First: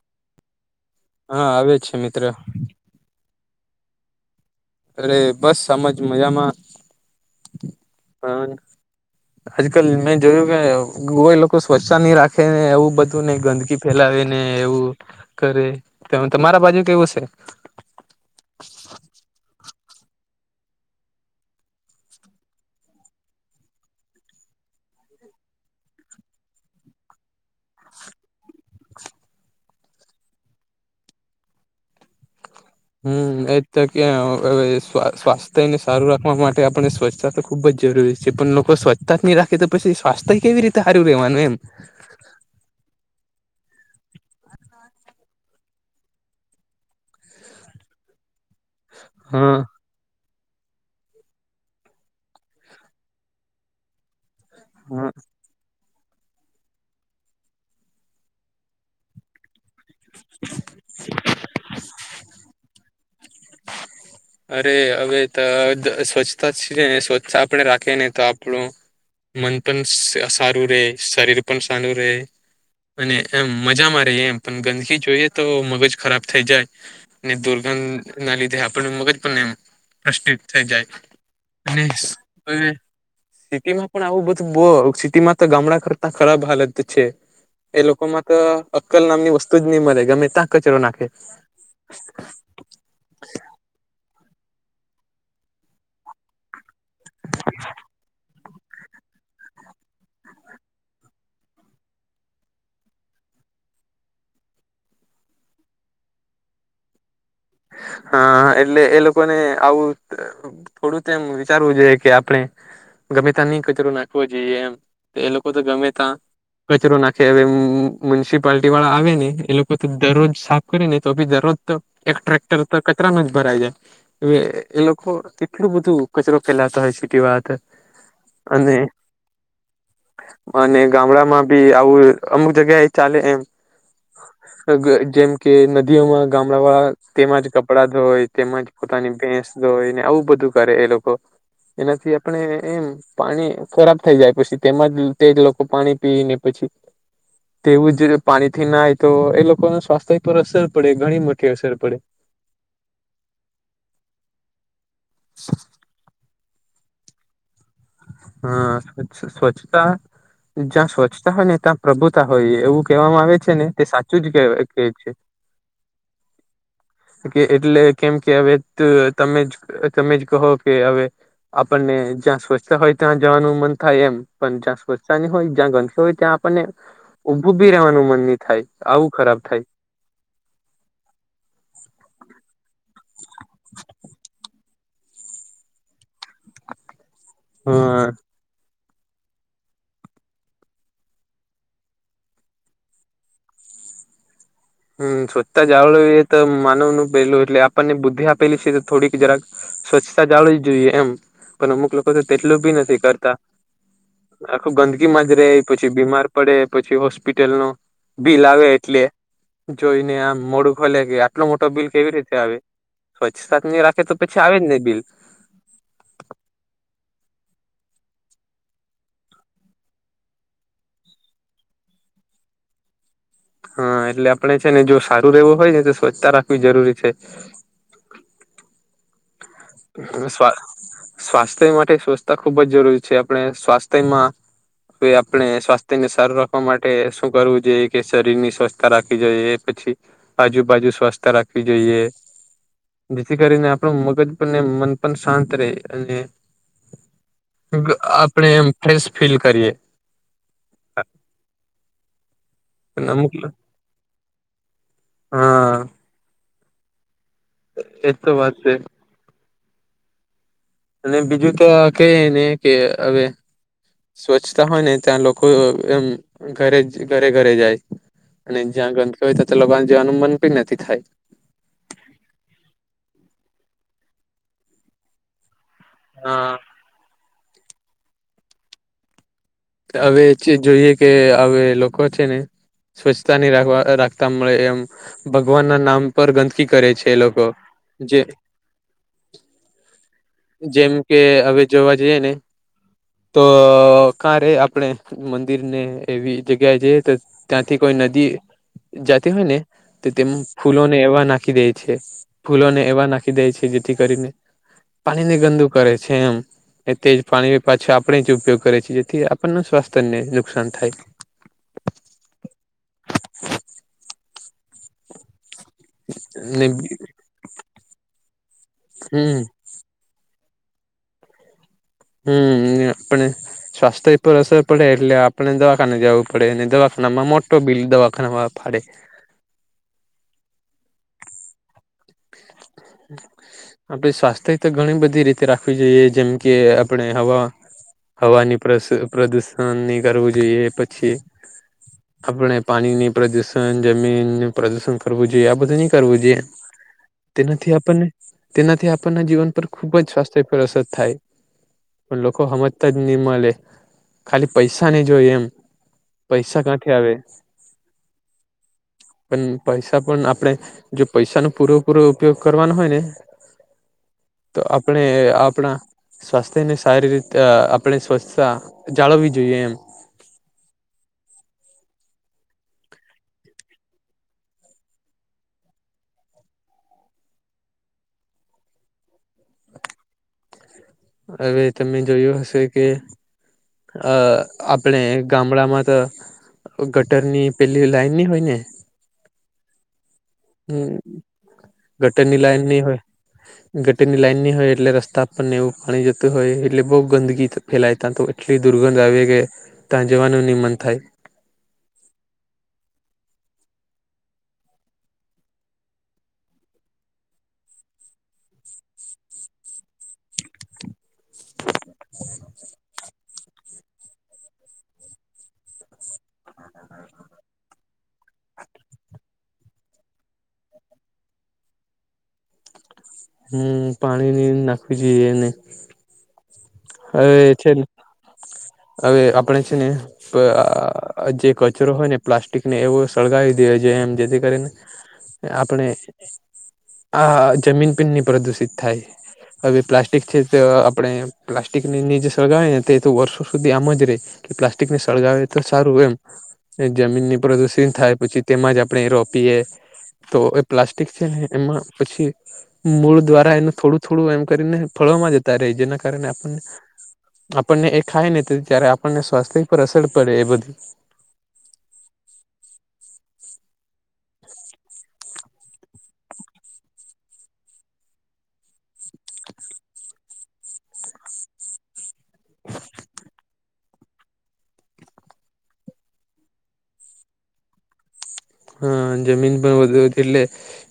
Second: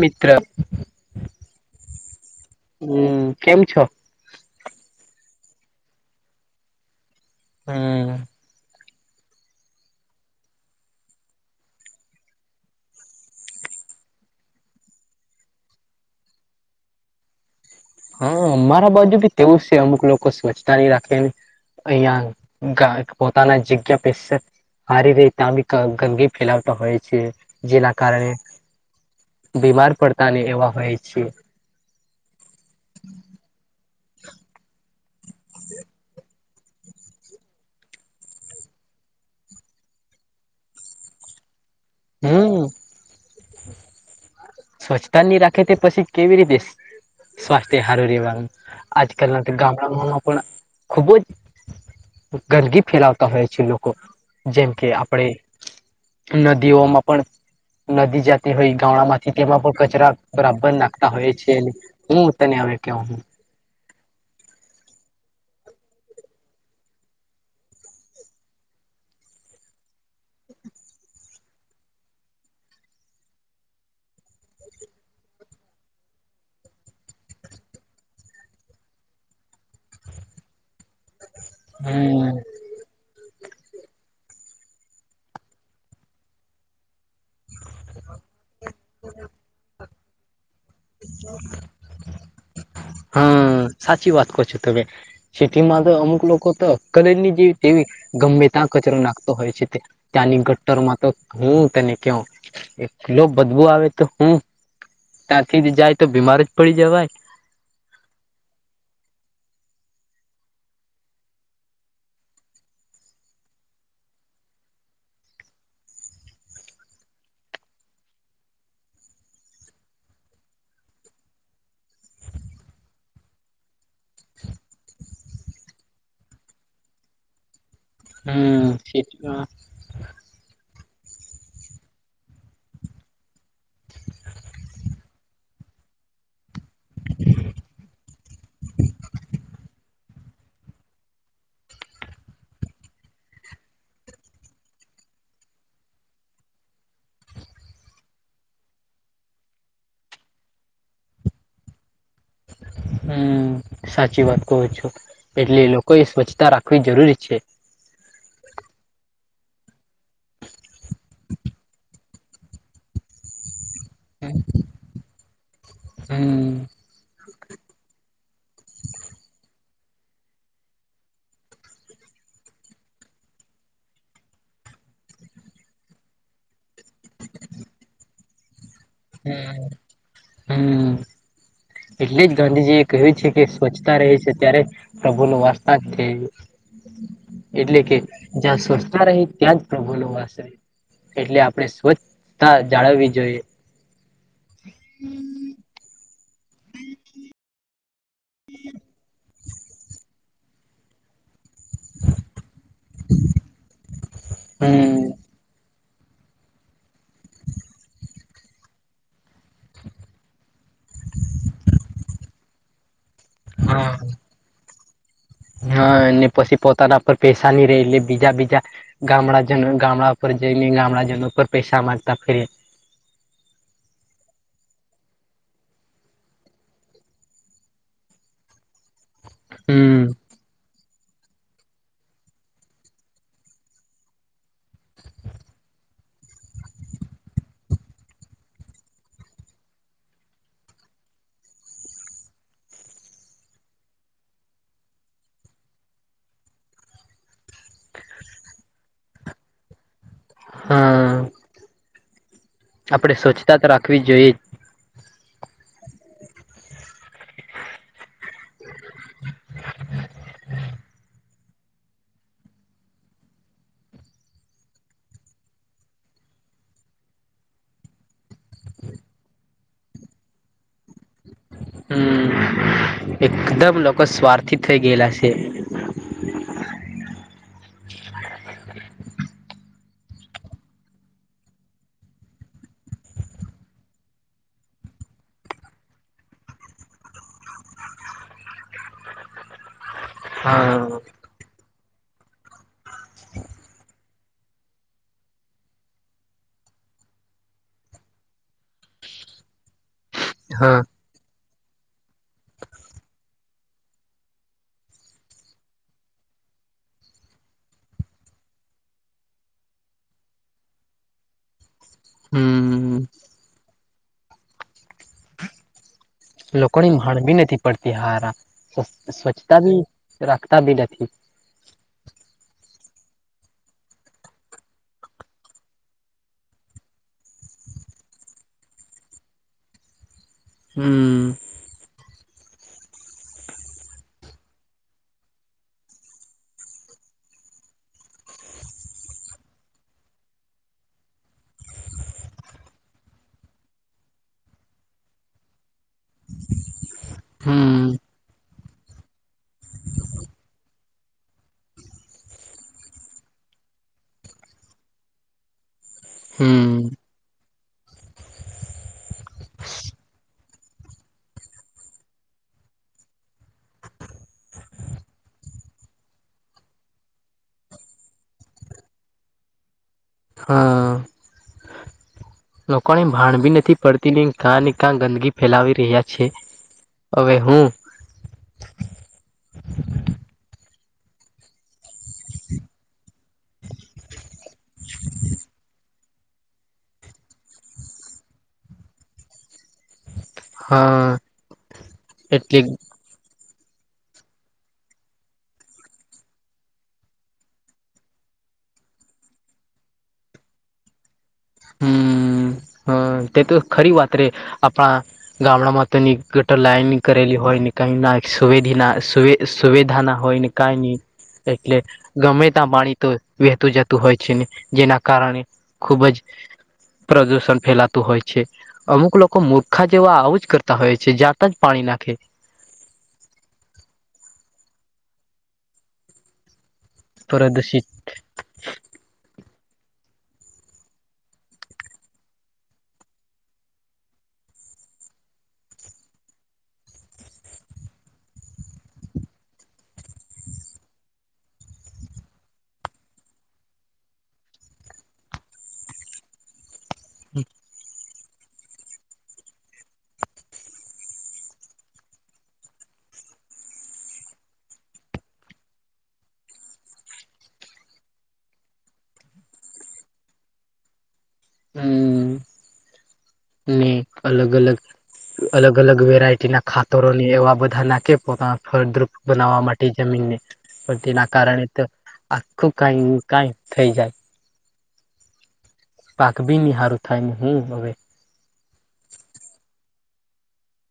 મિત્ર હા આવે છે મિત્ર હમ કેમ છો અરે બસ આમજ મજામાં હમ હ [inaudible] આજ કલ મેં જોયું કે કોઈ લોકો સ્વચ્છતા નહી રાખે ને એવું બધું નહી ગંદકી ફેલાવીને એવું કરે તેમ તમારા બાજુ એવુ હશે ને હા અમારા બાજુ બી તેવું છે અમુક લોકો સ્વચ્છતા નહી રાખે. [unintelligible] પોતાના [unintelligible] [unintelligible] ગંદગી ફેલાવતા હોય છે જેના કારણે બીમાર પડતા ને એવા હોય છે હમ એજ કે સ્વાસ્થ્યને સારું રાખવા માટે આપણે સ્વચ્છતા ખુબ જ જરૂરી છે પણ લોકો સ્વચ્છતાહી રાખે તો પછી સ્વાસ્થ્ય કેવી રીતે સારું રહેવાનું એમ હમ સ્વચ્છતા નહી રાખે તે પછી કેવી રીતે સ્વાસ્થ્ય સારું રહેેવાનું આજકાલ ના હા ગામ માં પણ ખુબ જ ગંદગી ફેલાવતા હોય છે લોકો જેમ કે હા આપણેે નદીઓમાં પણ નદી જતી હોય ગામડામાં તેમાં પણ કચરા બરાબર નાખતા હોય છે હું તને હ કહ અરે હવે તો સ્વચ્છ છે સ્વચ્છ આપે રાખીે ને તો આપણું મન પણ સારું રહે શરીર પણ સારું રહે અને એમ મજામાં ર એમ પણ ગંદકી જોઈએ તો મગજ ખરાબ થઈ જાય ને દોરગામ ના લીધે આપણ મગર પ્રશિત થઈ જાય અને હમ સિટીમાં પણ આવું બધું બ સિટીમાં તો ગામડા કરતા ખરાબ હાલત છે એ લોકોમાં તો અક્કલ નામની વસ્તુ જ નહી મળે ગમે ત્યાં કચરો નાખે હમ સાચી વાત કર છો તમે સટીમાંધ અમુક લોકોક હતો તો કલેર ની જેવી તેવી ગમે ત્યાં કચરો નાખતો હોય છે ત્યાંની ગટ્ટરમાં તો હું તેને કહ એક કિલો બદબું આવે તો હું ધ જાય તો બીમાર જ પડી જવાય હા એટલે એ લોકોને આવું થોડું એ વિચારવું જોઈએ કે આપણે ગમે ત નહી કચરો નાખવો જોઈએ એમ એ લોકો તો ગમે ત કચરો નાખે હવે મ્યુનિસિપાલટી વાળા આવે ને એ લોકો તો દરરોજ સાફ કરી નહી તો બી દરરોજ તો એક ટ્રેક્ટર તો કચરામાં જ ભરાય જાય એ એ લોકો કેટલું બધું કચરો ફેલાતા હોય સીટી વાત હમટ અને ગામડા માં બી આવું અમુક જગ્યા એ ચાલે એમ જેમ કે નદીઓમાં ગામડા વાળા તેમાંજ કપડાં ધોય તેમાંજ પોતાની ભેંસ ધોય ને આવું બધું કરે એ લોકો એનાથી આપણે એમ પાણી ખરાબ થઈ જાય પછી તેમાંજ તેજ લોકો પાણી પી ને પછી તેવું જ પાણી થી નાય તો એ લોકોને સ્વાસ્થ્ય પર અસર પડે ઘણી મોટી અસર પડે હમ્મ સાચી વાત કવ છું એટલે એ લોકો એ સ્વચ્છતા રાખ કોઈ જરૂરી છે. હા સ્વચ્છ સ્વચ્છતા જ્યાં સ્વચ્છતા હોય ને ત્યાં પ્રભુ તા હોય એવું કહેવામાં આવે છે ને તે સાચું જ કે કે છે. હમ કે એટલે કેમ કે હવે તમે જ તમે જ કહો કે હવે આપણને જ્યાં સ્વછ તા હોય ત્યાં જવાનું મન થાય એમ પણ જ્યાં સ્વચ્છતા ની હોય જ્યાં ગંદકી હોય ત્યાં આપણને ઊભું બી રહેવાનું મન નહી થાય. આવું ખરાબ હે થાય. હમ્મ. એટલે જ ગાંધીજી એ કહ્યું છે કે સ્વચ્છતા રહે છે ત્યારે પ્રભુ નુ વારસા જ છે એટલે કે હા જ્યાં સ્વચછતા રહી ત્યાં જ બોલો વાસરે એટલે આપણે સ્વચ્છતા જાળવવી જોઈએ. હમ્મ સ્વચ્છતા જાળવવી એ તો માનવ નું પેલું એટલે આપણને બુદ્ધ પેલી થોડી જરાક સ્વચ્છ જાળવી જ જોઈએ એમ પણ અમુક લોકો તો તેટલું બી નથી કરતા આખું ગંદકીમા હમ જ રે પછી બીમાર પડે પછી હોસ્પિટલ નુ બિલ આવે એટલે જોઈ ને આમ મોડું ખોલે કે આટલો મોટો બિલ કેવી રીતે આવે સ્વચ્છતા ની હા રાખે તો પછી આવે જ ને બિલ હા અને પછી પોતાના પર પૈસાની ચાલી રહે એટલે બીજા બીજા ગામડાજનો ગામડા ઉપર જઈને ગામડા જનો પર પૈસા માંગતા ફરી હા એટલે આપણે છે ને જો સારું રહેવું હોય ને તો સ્વચ્છતા રાખવી જરૂરી છે. હમ શું સ્વા સ્વાસ્થ્ય માટે સ્વચ્છતા ખુબ જ જરૂરી છે આપણે સ્વાસ્થ્યમાં તો આપણે સ્વાસ્થ્યને સારું રાખવા માટે શું કરવું જોઈએ કે શરીર ની સ્વચ્છતા રાખવી જોઈએ. પછી આજુબાજુ સ્વસ્થ રાખવી જોઈએ જેથી કરીને આપણું મગજ આપને મન પણ શાંત રહે અને આપણે એમ ફ્રેશ ફીલ કરીએ હા. આપણે અમુક સ્વચ્છતા તો રાખવી જ જોઈએ. હા. એજ તો વાત છે. અને બીજું તો કહી ને કે હવે સ્વચ્છતા હોય ને ત્યાં લોકો એમ ઘરે ઘરે ઘરે જાય અને જ્યાં ગંદકી હોય તો તો લોકોને જવાનું મન કોઈ નથી થાય હમ્મ એકદમ લોકો સ્વાર્થી થઇ ગયેલા છે હા. હવે જોઈએ કે હવે લોકો છે ને સ્વચ્છતા ની રાખવા રાખતા મળે એમ ભગવાન ના નામ પર ગંદકી કરે છે એ લોકો જે હા જેમ કે હવે જોવા જઈએ ને તો કા રે આપણે મંદિર ને એવી જગ્યા છે તો ત્યાંથી કોઈ નદી જતી હોય ને તો તેમ હા ફૂલોને એવા નાખી દે છે ફૂલોને એવા નાખી દે છે જેથી કરીને પાણી ની ગંદુ કરે છે એમ એ તેજ પાણી પાછા આપણે જ ઉપયોગ કરે છીએ જેથી આપણને સ્વાસ્થ્યને નુકસાન થાય હમ્મ હમ્મ. ને લોકોની હણ ભી નથી પડતી હારા હમ સ્વચ્છતા બી રાખતા બી નથી. હમ્મ હમ્મ આપણે સ્વાસ્થ્ય ઉપર અસર પડે એટલે આપને દવાખાને જવું પડે અનેને દવાખાન માં મોટુ બીલ દવાખામાં ફાડે હમ્મ. [inaudible] આપણે સ્વાસ્થ્ય તો ઘણી બધી રીતે રાખવી જોઈએ જેમ કે આપણે હવા હવાની પ્ર પ્રદુષણ ની કરવું જોઈએ પછી આપણે પાણીની પ્રદુષણ, જમીનું પ્રદુષણ કરવું જોઈએ આ બધું ની કરવું જોઈએ. થી હમ આપણને તેનાથી આપણના જીવન પર ખુબ જ સ્વાસ્થ્ય પર અસર થાય. પણ લોકો હમજતા જ ની મલે ખાલી પૈસા નહીં જોય એમ. પૈસા હમ ક્યાંથી આવે? પણ પૈસા પણ આપણેે જો પૈસાનો પૂરોપૂરો ઉપયોગ કરવાનો હોય ને તો આપણે આપણા સ્વાસ્થ્યને સારી રીતે અ આપણે સ્વચ્છતા જાળવવી જોઈએ એમ. હા. લોકોને ભાણ બી નથી પડતી ને કાંને કાં ગંદકી ફેલાવી રહ્યા છે. અવે હું. અવે તમે જોયું હશે કે અ આપણે ગામડામાં તો ગટરની પેલી લાઈન ની હોય ને હા હમ્મ, ગટરની લાઈન ની હોય. હ ગટીરની લાઈન ની હોય એટલે રસ્તા પરને એવું પાણી જતું હોય એટલે બહુ ગંદગી ફેલાય તા તો એટલી દુર્ગંધ આવે કે ત્યાં જવાનું ની મન થાય. હમ્મ હ તે તો ખરી વાત રે આપણા ગામડામાં તો ની ગટર લાઈન કરેલી હોય ને કઈ ના સુવેધિના સુવેધા ના હોય ને કાઈ ની એટલે ગમે તા પાણી તો વહેતું જતું હોય છે ને જેના કારણે ખૂબ જ પ્રદૂષણ ફેલાતું હોય. છે અમુક લોકો મૂર્ખા જેવાં આવું જ કરતાં હોય છે જાત જ પાણી નાખે. હમ્મ, પાણી ની નાખવી જોઈએ નઈ. અવે છે ને પ્રદુષિત અવે આપણે છે ને પ આ જે કચરો હોય ને પ્લાસ્ટિકને એવો સળગાવી દેવો જોઈએ એમ જેથી કરીને આપણે આ જમીન પણની પ્રદુષિત થાય અવે પ્લાસ્ટિક છે જ આપણે પ્લાસ્ટિકની જો સળગાવીએ ને તે તો વર્ષો સુધી આમ જ રેય. કે પ્લાસ્ટિકને સળગાવે તો સારું એમ જમીનને પ્રદુષણ થાય પછી તેમાં જ આપણે રોપીએ તો એ પ્લાસ્ટિક છે ને એમાં પછી મૂળ દ્વારા એનું થોડું થોડું એમ કરીને ફળવામાં જતા રેય જેના કારણે આપણને આપણને એ ખાયને તો જ્યારે આપણને સ્વાસ્થ્ય પર અસર પડે એ બધી. હમ્મ ને અલગ-અલગ અલગ-અલગ વેરાયટીના ખાતરોની એવાં બધાં નાખે પોતાના ફળદ્રુપ બનાવવા માટે જમીનને પણ તેના કારણે તો આખું કાઈ કાઈ થઈ જાય. પાક બી ની હારું થાય ને હું હવે. હમ્મ, જમીન પણ વધુ હતી એટલે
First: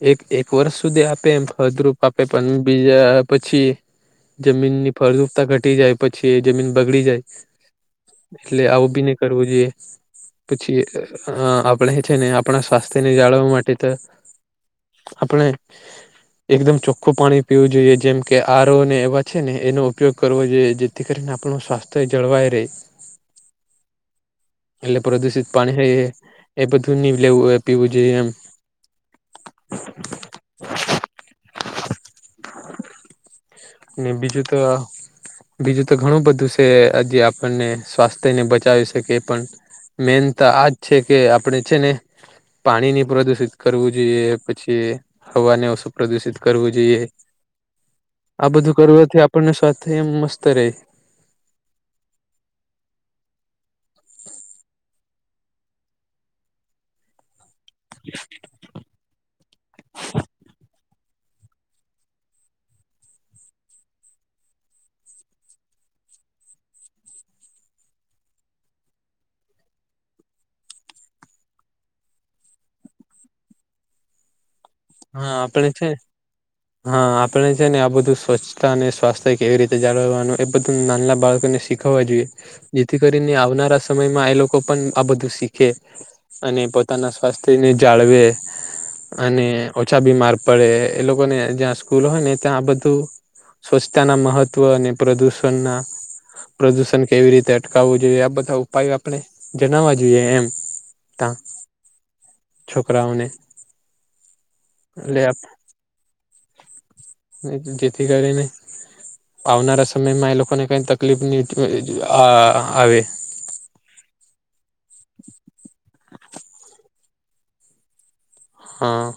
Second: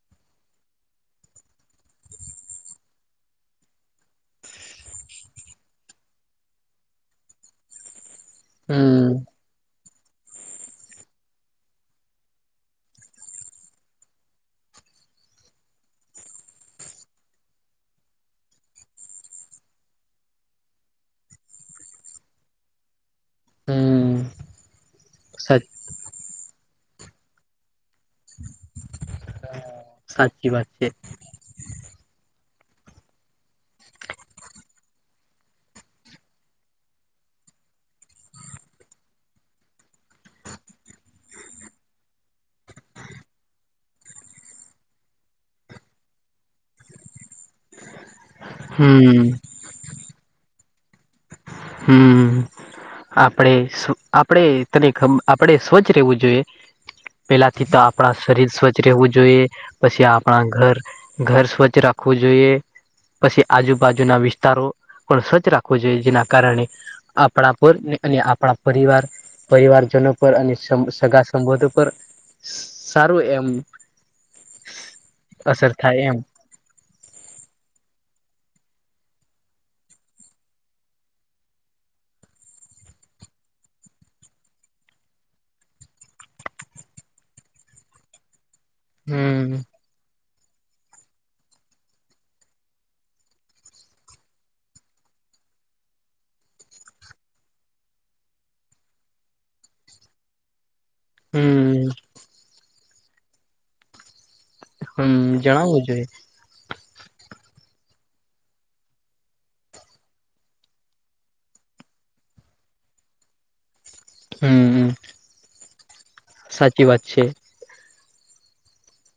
એક એક વર્ષ સુધી આપે એમ ફળદ્રુપ આપે પણ બીજા પછી જમીનની ફળદ્રુપતા ઘટી જાય પછી એ જમીન બગડી જાય. એટલે આવું બી હમ ની કરવું જોઈએ પછી આપણે છે ને આપણા સ્વાસ્થ્યને જાળવવા માટે તો આપણે એકદમ ચોખ્ખું પાણી પીવું જોઈએ જેમ કે આરો ને એવા છે ને એનો ઉપયોગ કરવો જોઈએ જે થી કરીને આપણું સ્વાસ્થ્ય જળવાય રેય. હમ એટલે પ્રદુષિત સાચ પાણી હોય એ એ બધું ની લેવું પીવું જોઈએ એમ. સાચી વાત છે. ને બીજું તો બીજું તો ઘણું બધું છે હજી આપણને સ્વાસ્થ્યને બચાવી શકે એ પણ મેન તો આજ છે કે આપણે છે ને પાણી ની પ્રદુષિત કરવું જોઈએ પછી હવાને ઓછું પ્રદુષિત કરવું જોઈએ. આ બધું કરવાથી હમ આપણને સ્વાસ્થ્ય એમ મસ્ત રહે. હમ આપણે સ આપણેે તને ખબ આપણે સ્વચ્છ રહેવું જોઈએ. પેલાથી તો આપણા શરીર સ્વચ્છ રહેવું જોઈએ પછી આપણા ઘર ઘર સ્વચ્છ રાખવું જોઈએ. પછી આજુબાજુના વિસ્તારો પણ સ્વચ્છ રાખવો જોઈએ જેના કારણે આપણા પર અને આપણા પરિવાર પરિવારજનો પર અને સગા સંબંધો પર સારું એમ હા આપડે અસર છે. થાય એમ હા આપણે છે ને આ બધું સ્વચ્છતા અને સ્વાસ્થ્ય કેવી રીતે જાળવવાનું એ બધું નાના બાળકોનેખ થવા જોઈએ જેથી કરીને આવનારા સમયમાં એ લોકો પણ આ બધું શીખે. અને પોતાના સ્વાસ્થ્યને જાળવે અને હમ ઓછા બીમાર પડે એ લોકોને જ્યાં સ્કૂલ હોય ને ત્યાં બધું સ્વચ્છતાના મહત્વ અને પ્રદૂષણના પ્રદૂષણ કેવી રીતે અટકાવવું જોઈએ આ બધા ઉપાયો આપણે જણાવવા જોઈએ એમ ત હમ છોકરાઓને હમ એટલે જણાવ જોું જેથી કરી ને આવનારા સમયમાં એ લોકોને કઈ તકલીફ ની આ આવે હમ હમ સાચી વાત છે. હા